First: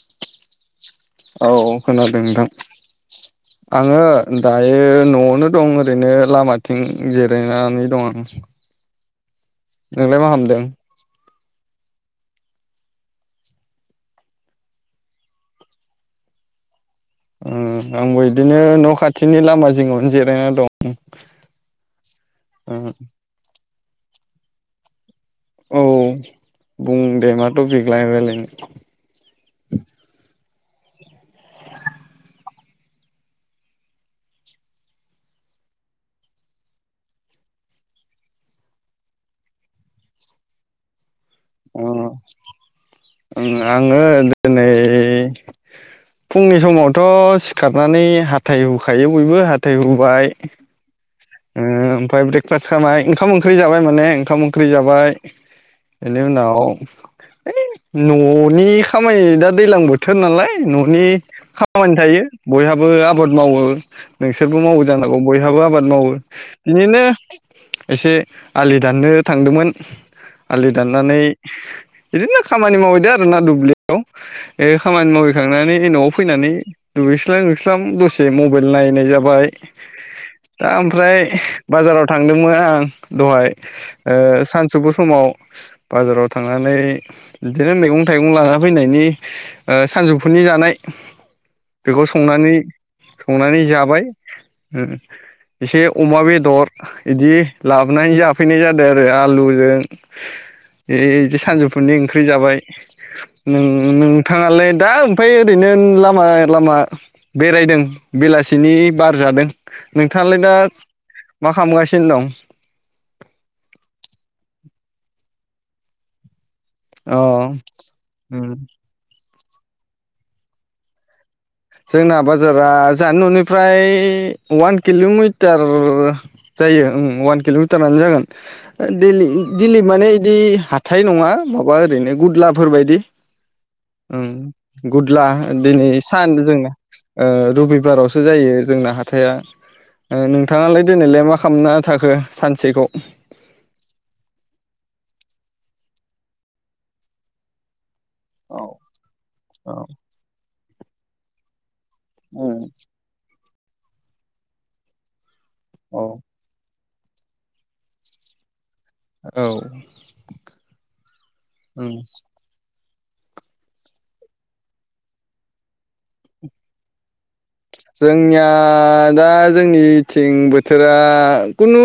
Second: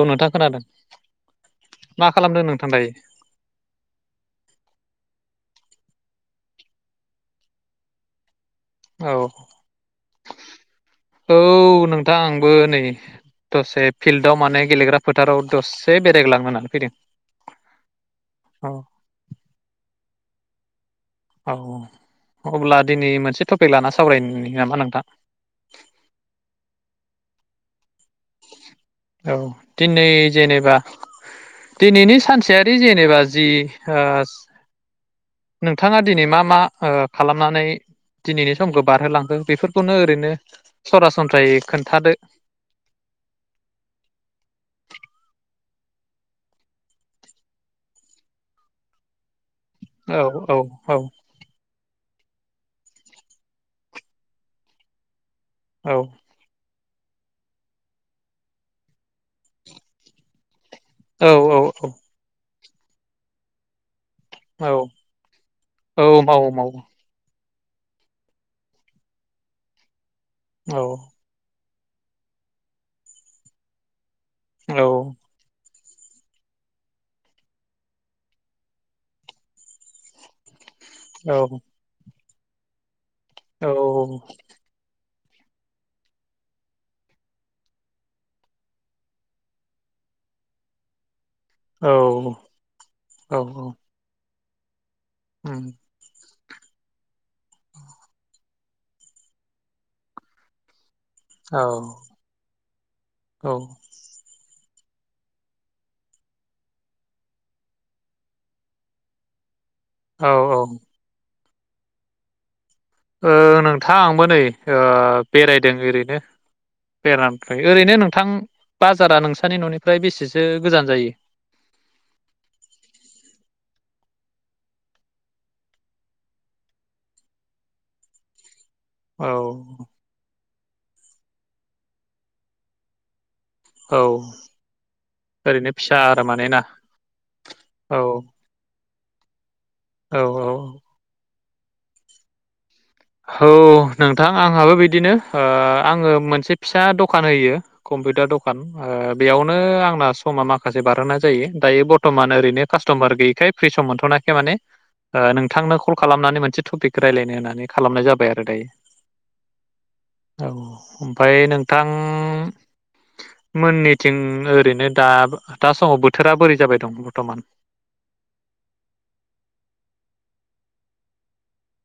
औ नोंथां खोनादों औ मा खोनादों खालामदों नोंथां दायो आङो दायो नआवनो दं ओरैनो लामाथिं जिरायनानै दं आं । औ नोंलाय मा हामदों औ नोंथां आंबो नै दसे फिल्डआव माने गेलेग्रा फोथाराव दसे बेरायग्लांनो होननानै फैदों। ओ आंबो इदिनो औ न'खाथिनि लामा जिङावनो जि रायना दं । औ अब्ला दिनै मोनसे थफि लाना सावरायनायनि नामा नोंथां औ बुंदों मा थफिग औ दिनै जेनेबा दिनैनि सानसेयारि जेनेबा जि नोंथाङा दिनै मा मा खालामनानै दिनैनि समखौ बारहोलांदों बेफोरखौनो ओरैनो सरासन अ आङो दिनै फुंनि समावथ' सिखारनानै हाथाय होखायो बयबो हा है औ हुबाय औ ओमफ्राय ब्रेकफास्ट खालामाय ओंखाम ओंख्रि जाबाय माने ओंखाम ओंख्रि जाबाय औ बेनि उनाव हैइ न'नि खामानि दा दैज्लां बोथोर नालाय । न'नि औ खामानि थायो । बयहाबो आबाद मावो । नोंसोरबो औ मावो जानांगौ बयहाबो आबाद औ मावो । मावो बिदिनो एसे आलि दाननो थांदोंमोन आलि औ दाननानै बिदिनो खामानि मावैदो आरो ना दुब्लियाव ए औ खामानि मावहैखांनानै बे न'आव फैनानै दुगैस्लां-लोबस्लां दसे मबाइल नायनाय जाबाय दा ओमफ्राय औ बाजाराव थांदोंमोन आं दहाय औ सानसौफु समाव बाजाराव थांनानै बिदिनो मैगं थाइगं लाना फैनायनि सानजौफुनि जानाय औ बेखौ संनानै औ संनानै जाबाय उम । एसे अमा बे दर इदि लाबोनाय जाफैनाय जादों आरो आलुजों एदि सानजौफुनि ओंख्रि जाबाय औ नों नोंथाङालाय? दा ओमफाय ओरैनो लामा लामा बेरायदों, बेलासिनि बार जादों। थालाय दा औ मा खालामगासिनो दं? ओ नोंथां आंबो नै ओ बेरायदों ओरैनो। अ बेरानिफ्राय ओरैनो नोंथां उम बाजारा नों सानि ननिफ्राय बेसेसो गोजान जायो? जोंना बाजारा जाहानि न'निफ्राय अवान किल'मिटार जायो ओ उम अवान किल'मिटारानो जागोन। दिलि औ दिलि माने इदि हाथाय नङा माबा ओरैनो गुदलाफोर बायदि औ गुदला ओरैनो दिनै फिसा आरो सान माने ना जोंना ओ औ रबिबारावसो जायो जोंना हा थाया औ ओ औ नोंथाङालाय दोनैलाय मा खालामना थाखो सानसेखौ? औ नोंथां आंहाबो बिदिनो ओ आङो मोनसे फिसा द'खान होयो। कम्पिउटार दखान औ ओ बेयावनो औ आंना समा मा माखासे बारोनाय जायो, दायो बर्थमान उम ओरैनो कास्टमार गैयैखाय फ्रि सम मोनथ'नायखाय माने ओ नों थांनो कल औ खालामनानै मोनसे टपिक रायलायनो होननानै खालामनाय जाबाय आरो दायो औ औ ओमफाय नोंथां उम मोननिथिं ओरैनो दा दा समाव बोथोरा बोरै जाबाय दं बरथमान? जोंनिया दा जोंनिथिं बोथोरा खुनु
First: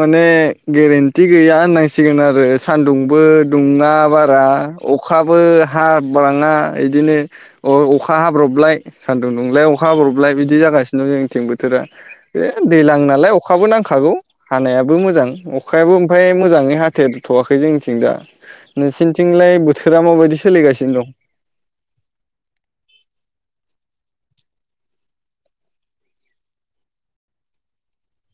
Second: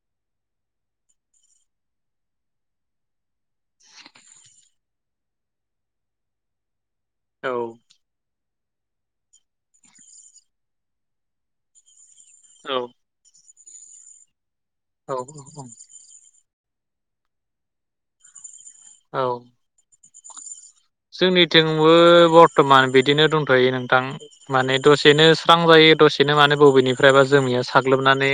माने गेरेन्टि गैया होननांसिगोन आरो सानदुंबो दुङा बारा अखाबो हाबाङा इदिनो औ अ' अखा हाब्रबलाय सान दुं दुंलाय अखा हाब्रबलाय बिदि जागासिनो जोंनिथिं बोथोरा। बे औ दैलां नालाय अख अखाबो नांखागौ। हानायाबो औ मोजां अखायाबो ओमफाय मोजाङै हा देर थ'वाखै जोंनिथिं दा औ नोंसिनिथिंलाय बोथोरा माबादि? सोलिगासि जोंनिथिंबो बर्थमान बिदिनो दंथयो नोंथां। माने दसेनो स्रां जायो दसेनो माने बबेनिफ्रायबा जोमैया साग्लोबनानै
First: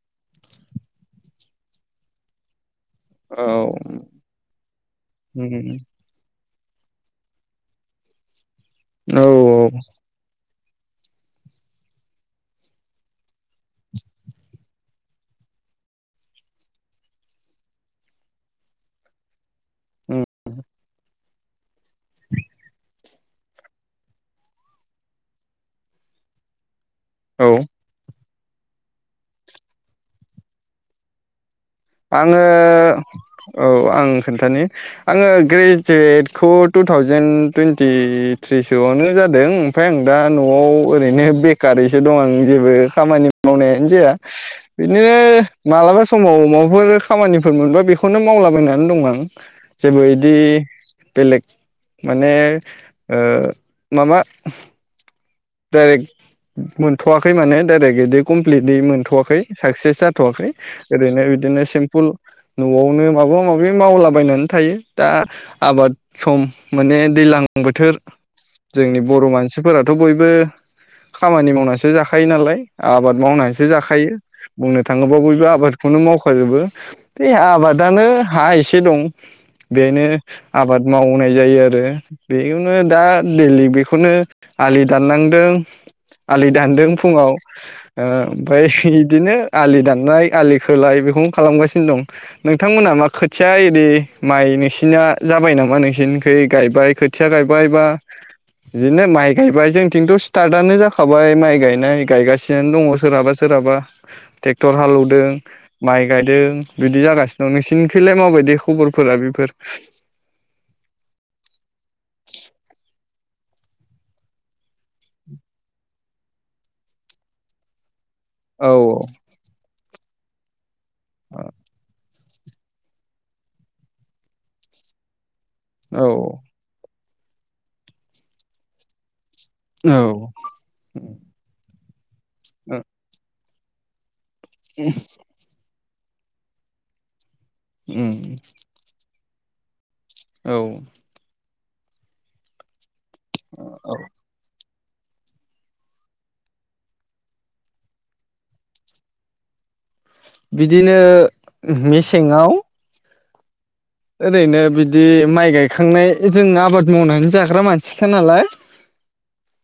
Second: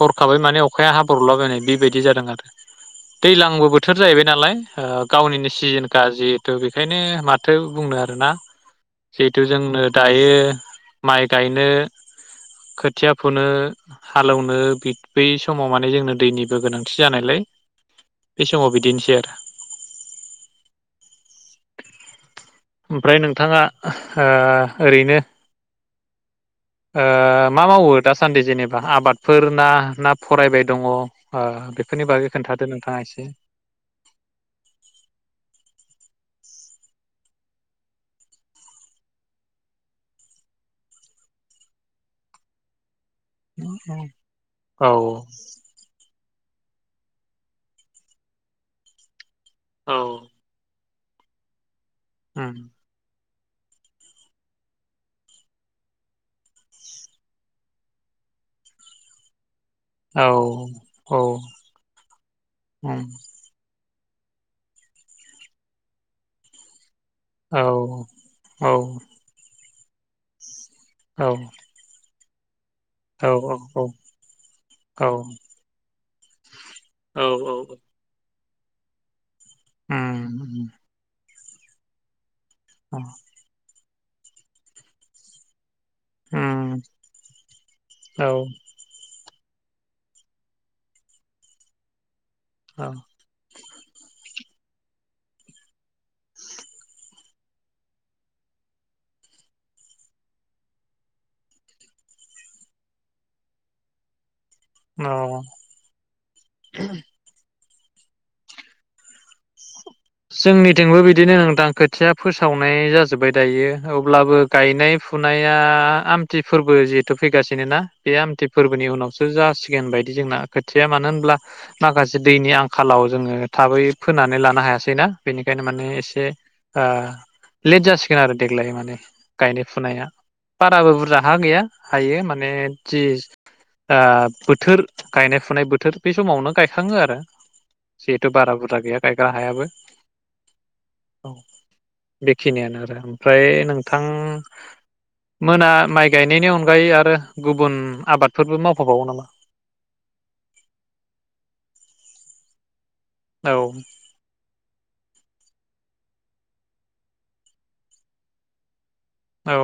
हरखाबै माने अखाया हाब्रबलाबायनाय बेबायदि जादों आरो। औ दैलांबो बोथोर जाहैबाय नालाय ओ गावनिनो उम सिजोनखा जि दा बे ओंखायनो माथो बुंनो आरोना। औ जिहेथु जोंनो दायो माइ गायनो खोथिया फुनो हालौनो बे बै समाव माने जोंनो दैनिबो गोनांथि जानायलाय बे समाव बिदिनोसै। आरो उम ओमफ्राय नोंथाङा ओ ओरैनो ओ औ मा मावो दा सान्दि जेनेबा आबादफोर ना ना फरायबाय दङ ओ बेफोरनि बागै आङो खोन्थादो नोंथाङा एसे औ आं खोन्थानि आङो ग्रेजुवेट खौ टुथावजेेन टुइन्टिथ्रि सोआवनो जादों ओमफ्राय आं दा न'आव ओरैनो बेखारैसो दं आं जेबो खामानि मावनायानो जाया औ बिदिनो मालाबा स समाव माव बहायबा खामानिफोर मोनबा बेखौनो मावलाबायना दं आं। औ जेबो इदि बेेलेग माने उम ओ माबा डाइरेक्ट मोनथवाखै माने डाइरेक्ट इदि कमप्लिटलि मोनथवाखै साक्सेस औ जाथवाखै औ ओरैनो बिदिनो सिम्पोल उम नआवनो माबा माबि मावलाबायनानै थायो दा आबाद सम माने दैलां औ बोथोर औ जोंनि बर' मानसि फोरथ' बयबो बो खामानि मावनासो जाखा खायो नालाय आबाद औ मावनानैसो औ जाखायो बुंनो औ थाङोब्ला बयबो आबादखौनो मावखाजोबो बे औ औ आबादानो हाय से दं। बेनो उम आबाद मावनाय। जायो आरो बेखौनो दा दैलि बेखौ खौनो आलि दाननांदों आलि उम दानदों फुङाव ओ औ ओमफ्राय इदिनो। आलि दाननाय आलि खोलाय बेखौनो खालामगासिनो दं। औ नोंथांमोना मा खोथिया इदि माइ नोंसिना जाबाय नामा नोंसिनिखै गायबाय खोथिया गायबाय बा इदिनो माइ गायबाय। जोंथिंथ' स्टाटआनो जाखाबाय माइ गायनाय गायगासिनो दङ सोरहाबा सोरहाबा टेक्टर हालौदों औ माइ गायदों बिदि जागासिनो दं नोंसि खैलाय माबायदि खबरफोरा बेफोर जोंनिथिंबो बिदिनो नोंथां खोथिया फोसावनाय जाजोब्बाय। दायो अब्लाबो गायनाय फुनाया आमथि फोरबो जिहेथु फैगासिनो ना बे आमथि औ फोरबोनि उनावसो जासिगोन बायदि। जोंना खो थिया मानो होनब्ला औ माखासे दैनि आंखालाव जोङो थाबै फोनानै ला नो हायासै ना बेनिखायनो माने औ एसे ओ लेट जासिगोन आरो देग्लाय माने गायनाय फुनाया औ बाराबो बुरजा हा गैया। हायो मा ने जि आब बोथोर गायनाय फुनाय बोथोर। बे समावनो गायखाङो आरो उम जेहेतु बारा बुरजा गैया गाय गाहायाबो औ बेखिनियानो आरो होम ओमफ्राय नोंथां मोना माइ गायनायनि अनगायै आरो गुबुन आबादफोरबो मावफाबावो नामा? बिदिनो मेसेंङाव औ ओरैनो बिदि माइ गायखांनाय जों आबाद मावनानै जाग्रा मानसिखा नालाय। औ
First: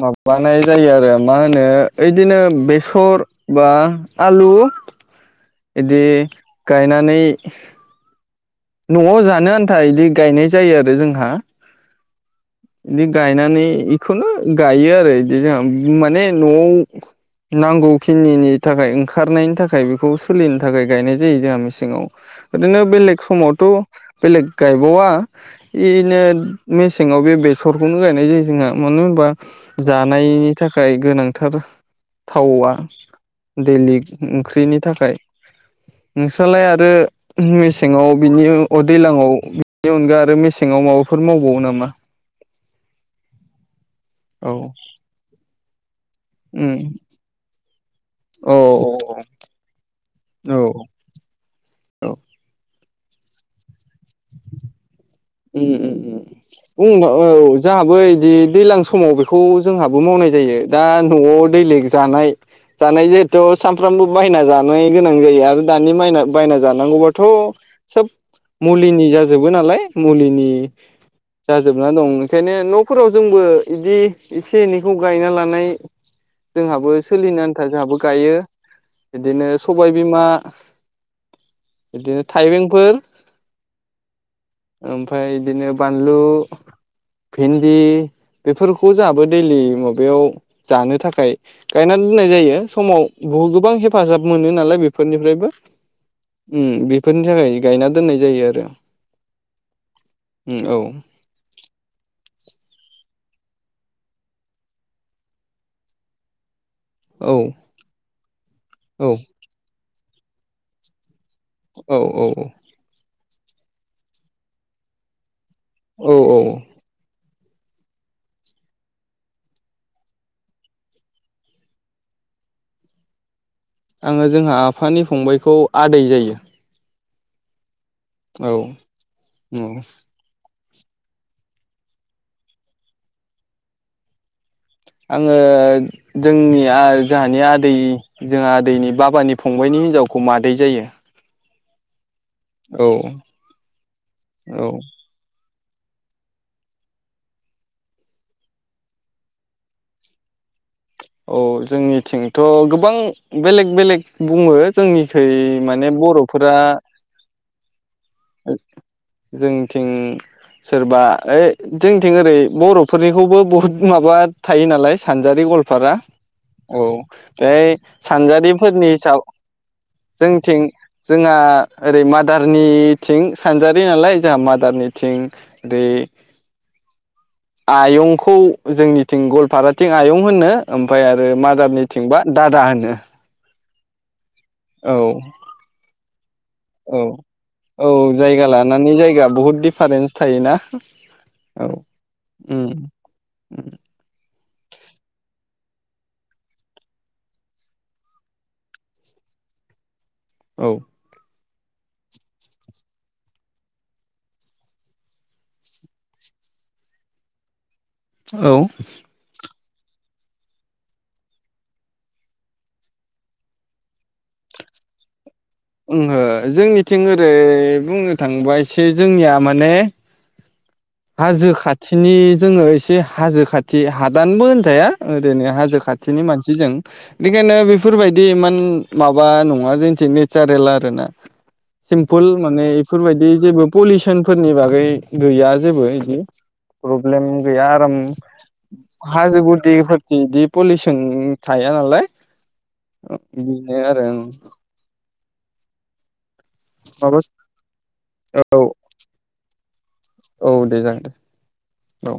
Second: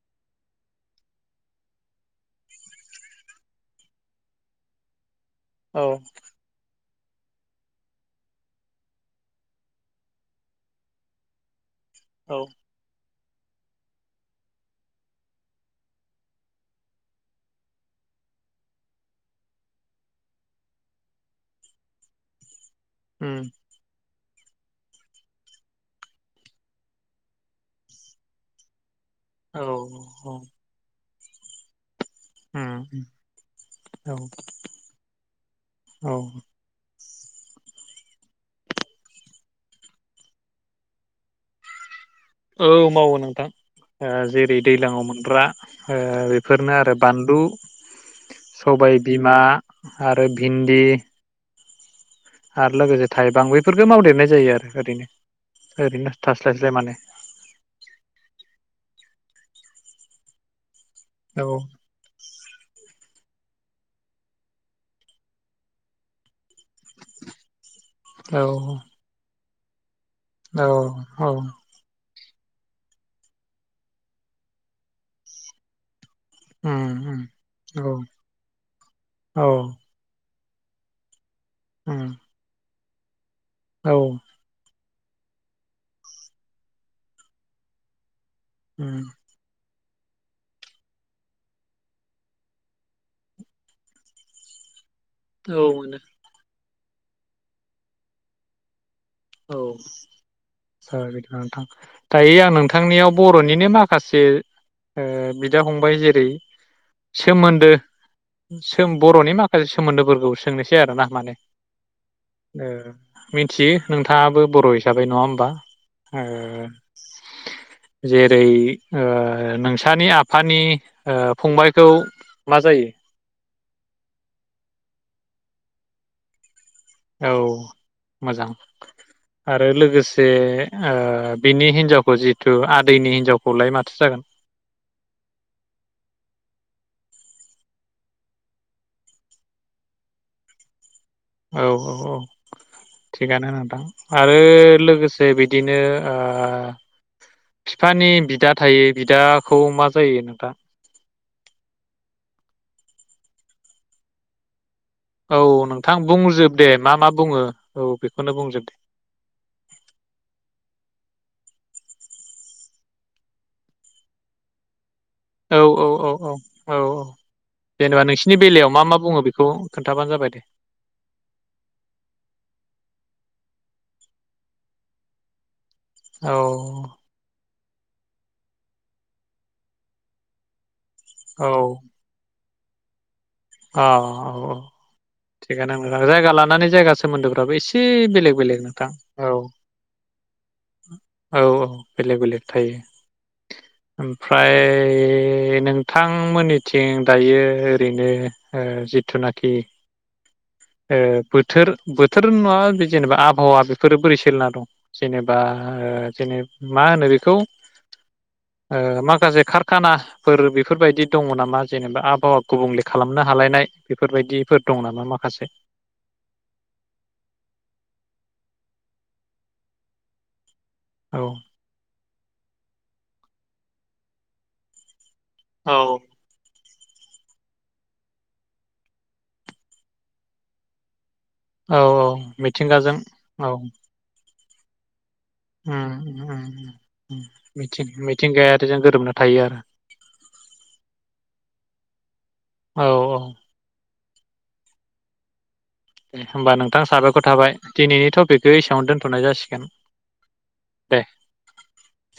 माबानाय जायो आरो मा होनो ओयदिनो बेसर बा आलु। औ इदि गायनानै न'आव जानो आन्था इदि गायनाय जायो आरो जोंहा औ। इदि गायनानै इखौनो गायो आरो इदि जोंहा माने न'आव नांगौखिनिनि थाखाय ओंखारनायनि थाखाय बेखौ सोलिनो थाखाय गायनाय जायो जाहा मेसेंङाव ओरैनो बेलेग उम समावथ' बेलेग गायबावा इनो मेसेंङाव बे बे सरखौनो गायनाय जायो जोंहा मानो होन बा औ जानायनि थाखाय गोनां थार उम थावा उम दैलिक औ ओंख्रैनि थाखाय औ नोंस्रालाय आरो मेसेंङाव बिनि अ दैलांआव बिनि अनगा आरो मेसेंङाव माबाफोर मावबावो नामा? औ मावो नोंथां ओ औ जेरै दैलांआव मोनग्रा ओ बेफोरनो उम आरो बानलु औ सबाय बिमा आरो औ औ भिन्दि औ। आरो लोगोसे थाइबां बैफोरखोनो मावदेरनाय जायो आरो ओरैनो उम ओरैनो उम थास्लायस्लाय माने उम उ औ जाहाबो इदि दैलां स समाव बेखौ जोंहाबो मावनाय जायो दा न'आव औ दैलिक जानाय जानाय जो थ' सानफ्रामबो बायना जानाय गोनां जायो आरो दानि मायना बायना जानांगौबाथ' सोब औ मुलिनि जा जोबो नालाय मुलिनि औ औ जाजोबना दं। ओंखायनो नफोराव जोंबो बिदि एसे एनैखौ गायना लानाय उम जोंहाबो उम सोलिनो आन्था औ जोंहाबो गायो औ बिदिनो सबायबिमा, उम बिदिनो थाइबेंफोर औ ओमफ्राय बिदिनो बानलु भिन्दि। बेफोरखौ उम जोंहाबो दैलि मोनो बेयाव जानो थाखाय गायनानै दोननाय जायो। समाव बहु गोबां हेफाजाब मोनो नालाय बेफो बेफोरनिफ्रायबो। औ मोनो उ बेफोरनि थाखाय गायना दोननाय जायो आरो। औ उम दायो आं नोंथांनियाव बर'निनो माखासे ओ बिदा फंबाय जेरै औ सोमोन्दो। औ बर'नि माखासे सोमोन्दोफोर। औ सोंनोसै आरो ना माने औ औ औ। ओ मिथियो नोंथाङाबो बर' हिसाबै नङा होमबा? औ ओ औ जेरै ओ नोंसानि आफानि ओ फंबायखौ मा जायो? आंङो जोंहा आफानि फंबाइखौ आदै जायो। औ मोजां औ आरो औ लोगोसे ओ बिनि हिनजावखौ जिहेथु आदैनि हिनजावखौलाय माथो जागोन? आंङो जोंनि जोंहानि आदै जोंहा आदैनि बाबानि फंबायनि हिनजावखौ मादै जायो। औ औ औ। औ थिगानो नोंथां आरो औ लोगोसे बिदि। बिदिनो ओ बिफानि बिदा थायो बिदाखौ मा जायो नोंथा? औ जोंनिथिंथ' गोबां बेलेग बेलेग बुंङो। औ नोंथां बुंजोब दे मा मा बुङो औ। बेखौनो बुंजोब दे जोंथिं सोरबा ओ जोंथिं ओरै बर'फोरनिखौबो बहुद माबा थायो नालाय सानजारि औ औ गवालपारा औ औ बे जेनेबा नोंसिनि बेलायाव मा सानजारिफोरनि मा बुङो हिसाब बेखौ खोन्थाबानो जाबाय दे जोंथिं जोंहा ओरै मादारनि सानजारि नालाय जोंहा मादार निथिं औ आयंखौ जोंनिथिं गवालपाराथिं आयं होननो ओमफ्राय आरो मादारनिथिंबा दादा होनो अ अ अ' औ थिगानो नोंथां जायगा लानानै जायगा औ सोमोन्दोफ्राबो एसे औ बेलेग जायगा बेलेग नोंथां लानानै जायगा औ बहुद दिफारेन्स थायोना औ औ बेलेग बेलेग उम थायो ओमफ्राय नों थांमोननिथिं दायो ओरैनो ओ जेथुनाखि औ ओ बोथोर बोथोर नंङा जेनेबा आबहावा बेफोरो बोरै सोलिना दं जेनेबा ओ जेने मा होनो बेखौ ओ माखासे खार खानाफोर बेफोरबायदि दंङ नामा जेनेबा आबहावा गुबुंले खालाम हमनो हालायनाय बेफोरबायदिफोर दं नामा माखासे? ओंहो जोंनिथिं ओरै बुंनो थाङोबा एसे जोंनिया माने औ हाजो खाथिनि जोंङो एसे हाजो खाथि हादानबो होनजाया ओरैनो हाजो औ खाथिनि मानसिजों बेखायनो बेफोरबायदि इमान माबा नंङा जोंनिथिं नेचारेल आरो ना औ सिम्पुल माने मिथिंगाजों बेफोरबायदि औ जेबो पलिसन फोरनि बागै गैया उम जेबो इदि उम उम प्रब्लेम गैया मिथिं आराम मिथिंगायारिजों गोरोबना थायो हाजो आरो गुदिफोर बिदि पलिउसन थाया नालाय औ ओ औ बिनो आरो उम। [unintelligible] होमबा नोंथां माबा साबायखर थाबाय दिनैनि टपिकखौ औ एसेआवनो दोनथ'नाय जासिगोन दे। औ